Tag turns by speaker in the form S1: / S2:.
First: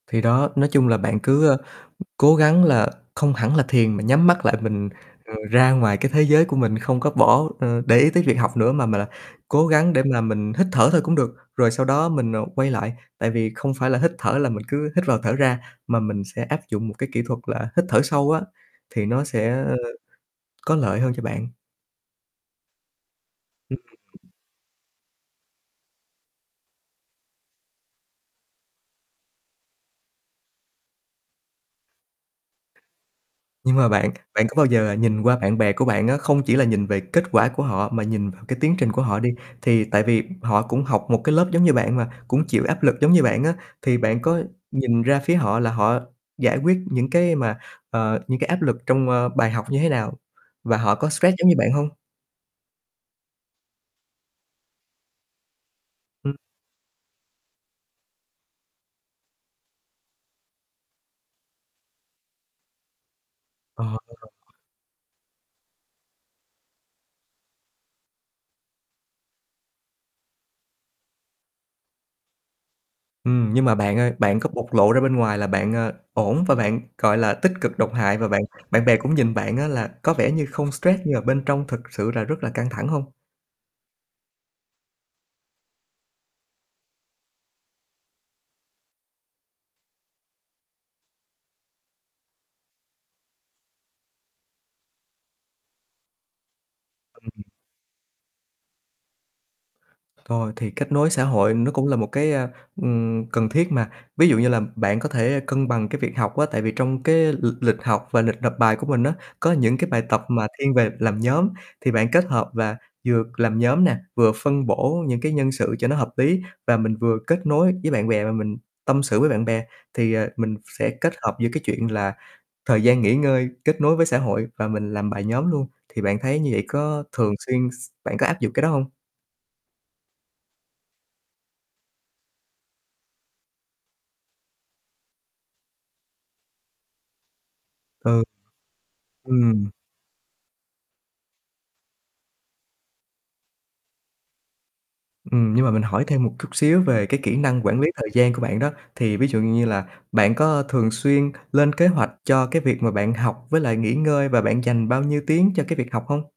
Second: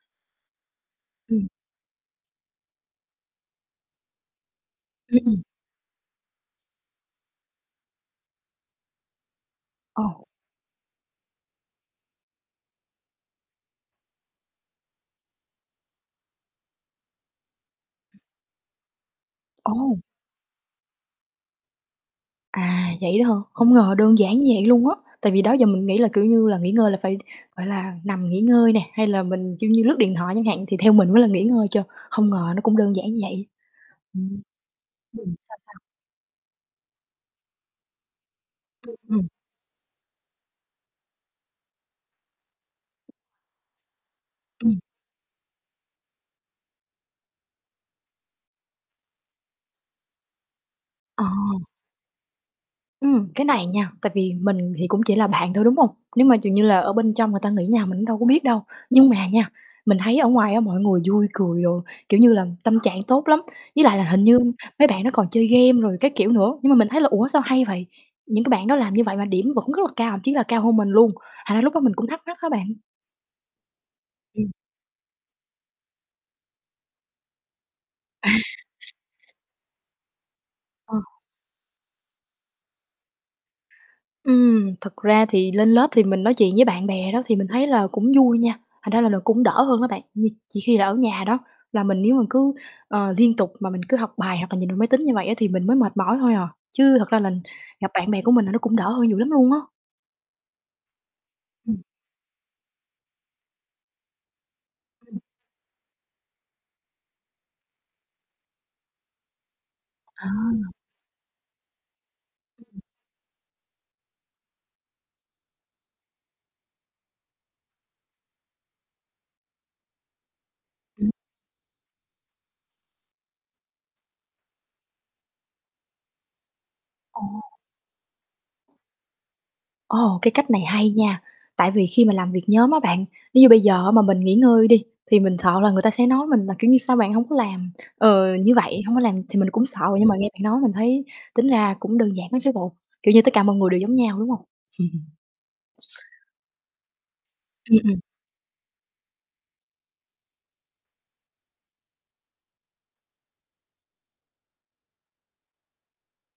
S1: Thì đó, nói chung là bạn
S2: Ừm.
S1: cứ, ơ, ừm, cố gắng là không hẳn là thiền, mà nhắm mắt lại, mình, ờ,
S2: Ừm.
S1: ra ngoài cái thế giới của mình không có bỏ ờ, để ý tới việc học nữa, mà mà là cố gắng để mà
S2: Ồ.
S1: mình hít thở thôi cũng được, rồi sau đó mình, à, quay lại. Tại vì không phải là hít thở là mình cứ hít vào, thở ra, mà mình sẽ áp dụng một cái kỹ thuật là hít thở sâu á, thì nó sẽ, ơ,
S2: Ồ!
S1: có lợi hơn cho bạn.
S2: À, vậy đó hả? Không
S1: Ừm.
S2: ngờ đơn giản như vậy luôn á. Tại vì đó giờ mình nghĩ là, kiểu như là, nghỉ ngơi là phải, gọi là, nằm nghỉ ngơi nè hay là mình, kiểu như, lướt điện thoại chẳng hạn thì theo mình mới là nghỉ ngơi chơ, hông ngờ nó cũng đơn giản như vậy.
S1: Nhưng mà bạn,
S2: Ừm.
S1: bạn có bao giờ là nhìn
S2: Ừm,
S1: qua
S2: sao,
S1: bạn bè
S2: sao?
S1: của bạn á, không chỉ là nhìn về kết quả của họ mà nhìn vào cái tiến
S2: Ừm,
S1: trình của họ
S2: ừm.
S1: đi, thì tại vì, ừm, họ cũng học một cái lớp giống như bạn mà cũng chịu áp lực giống như bạn á, thì bạn có
S2: Ừm.
S1: nhìn ra phía họ là họ giải quyết những cái mà, ờ, những cái áp lực trong, ơ, bài học như thế nào và họ có
S2: À.
S1: stress giống như bạn hông?
S2: Ừm, cái này nha, tại vì mình thì cũng chỉ là bạn thôi, đúng hông? Nếu
S1: Ừm.
S2: mà, kiểu như là, ở bên trong người ta nghĩ nào mình cũng đâu có biết đâu. Nhưng mà nha, mình thấy ở ngoài á mọi người vui, cười rồi, kiểu như là, tâm trạng tốt lắm. Với
S1: Ờ
S2: lại là hình như
S1: [unintelligible]
S2: mấy bạn đó còn chơi game rồi các kiểu nữa, nhưng mà mình thấy là "Ủa, sao hay vậy?" Những cái bạn đó làm như vậy và điểm vẫn rất là cao, thậm chí là cao hơn mình luôn. Thành ra lúc đó mình cũng thắc mắc á bạn.
S1: Ừm. Nhưng mà bạn ơi, bạn có
S2: Ừm.
S1: bộc lộ ra bên ngoài là bạn, ờ, ổn và bạn, gọi là, tích cực độc hại và
S2: À.
S1: bạn bạn bè cũng nhìn bạn á là có vẻ như không stress
S2: Ừ.
S1: nhưng mà bên trong thực sự là rất là căng thẳng hông?
S2: Ừm, thực ra thì lên lớp thì mình nói chuyện với bạn bè đó thì mình thấy là cũng vui nha, thành ra là nó cũng đỡ hơn đó bạn. Nh chỉ khi là ở nhà đó là mình nếu mà cứ, ờ, liên tục mà mình cứ học bài hoặc là nhìn vào máy tính như vậy á thì mình mới mệt mỏi thôi à, chứ thật ra
S1: Ừm,
S2: là
S1: ừm.
S2: gặp bạn bè của mình là nó cũng đỡ hơn nhiều lắm luôn á.
S1: Rồi thì kết nối xã hội nó
S2: Ừm.
S1: cũng là một cái, a, ừm, cần thiết mà. Ví dụ như là bạn có
S2: Ừm.
S1: thể cân bằng cái việc học á, tại vì trong cái lịch lịch học và lịch nộp bài của mình á, có những cái bài tập
S2: À.
S1: mà thiên về làm nhóm thì bạn kết hợp và
S2: Ừm.
S1: vừa làm nhóm nè, vừa phân bổ những cái nhân sự cho nó hợp lý và mình vừa kết nối với bạn bè và mình tâm sự với bạn bè. Thì, ờ, mình sẽ
S2: Ừm.
S1: kết hợp giữa cái chuyện là thời gian nghỉ ngơi, kết nối với xã hội và mình làm bài nhóm luôn. Thì bạn thấy như vậy có
S2: Ồ.
S1: thường xuyên x bạn có áp dụng cái đó hông?
S2: Ồ, cái cách này hay nha! Tại vì khi mà làm việc nhóm á bạn, nếu như bây giờ á mà mình nghỉ ngơi đi thì mình sợ là người ta sẽ nói mình là, kiểu như: "Sao bạn hổng có làm?"
S1: Ừ.
S2: Ờ, như vậy. Hông có làm thì mình cũng
S1: Ừm.
S2: sợ rồi, nhưng mà nghe bạn nói mình thấy tính ra cũng đơn giản á chứ bộ, kiểu như tất cả mọi người đều giống nhau, đúng hông?
S1: Ừm, nhưng mà mình hỏi thêm một cút xíu về cái kỹ năng
S2: Ừm,
S1: quản lý
S2: ừm.
S1: thời gian của bạn đó. Thì ví dụ như là bạn có thường xuyên lên kế hoạch cho cái việc mà bạn học với lại nghỉ ngơi và bạn dành bao nhiêu tiếng cho cái việc học hông?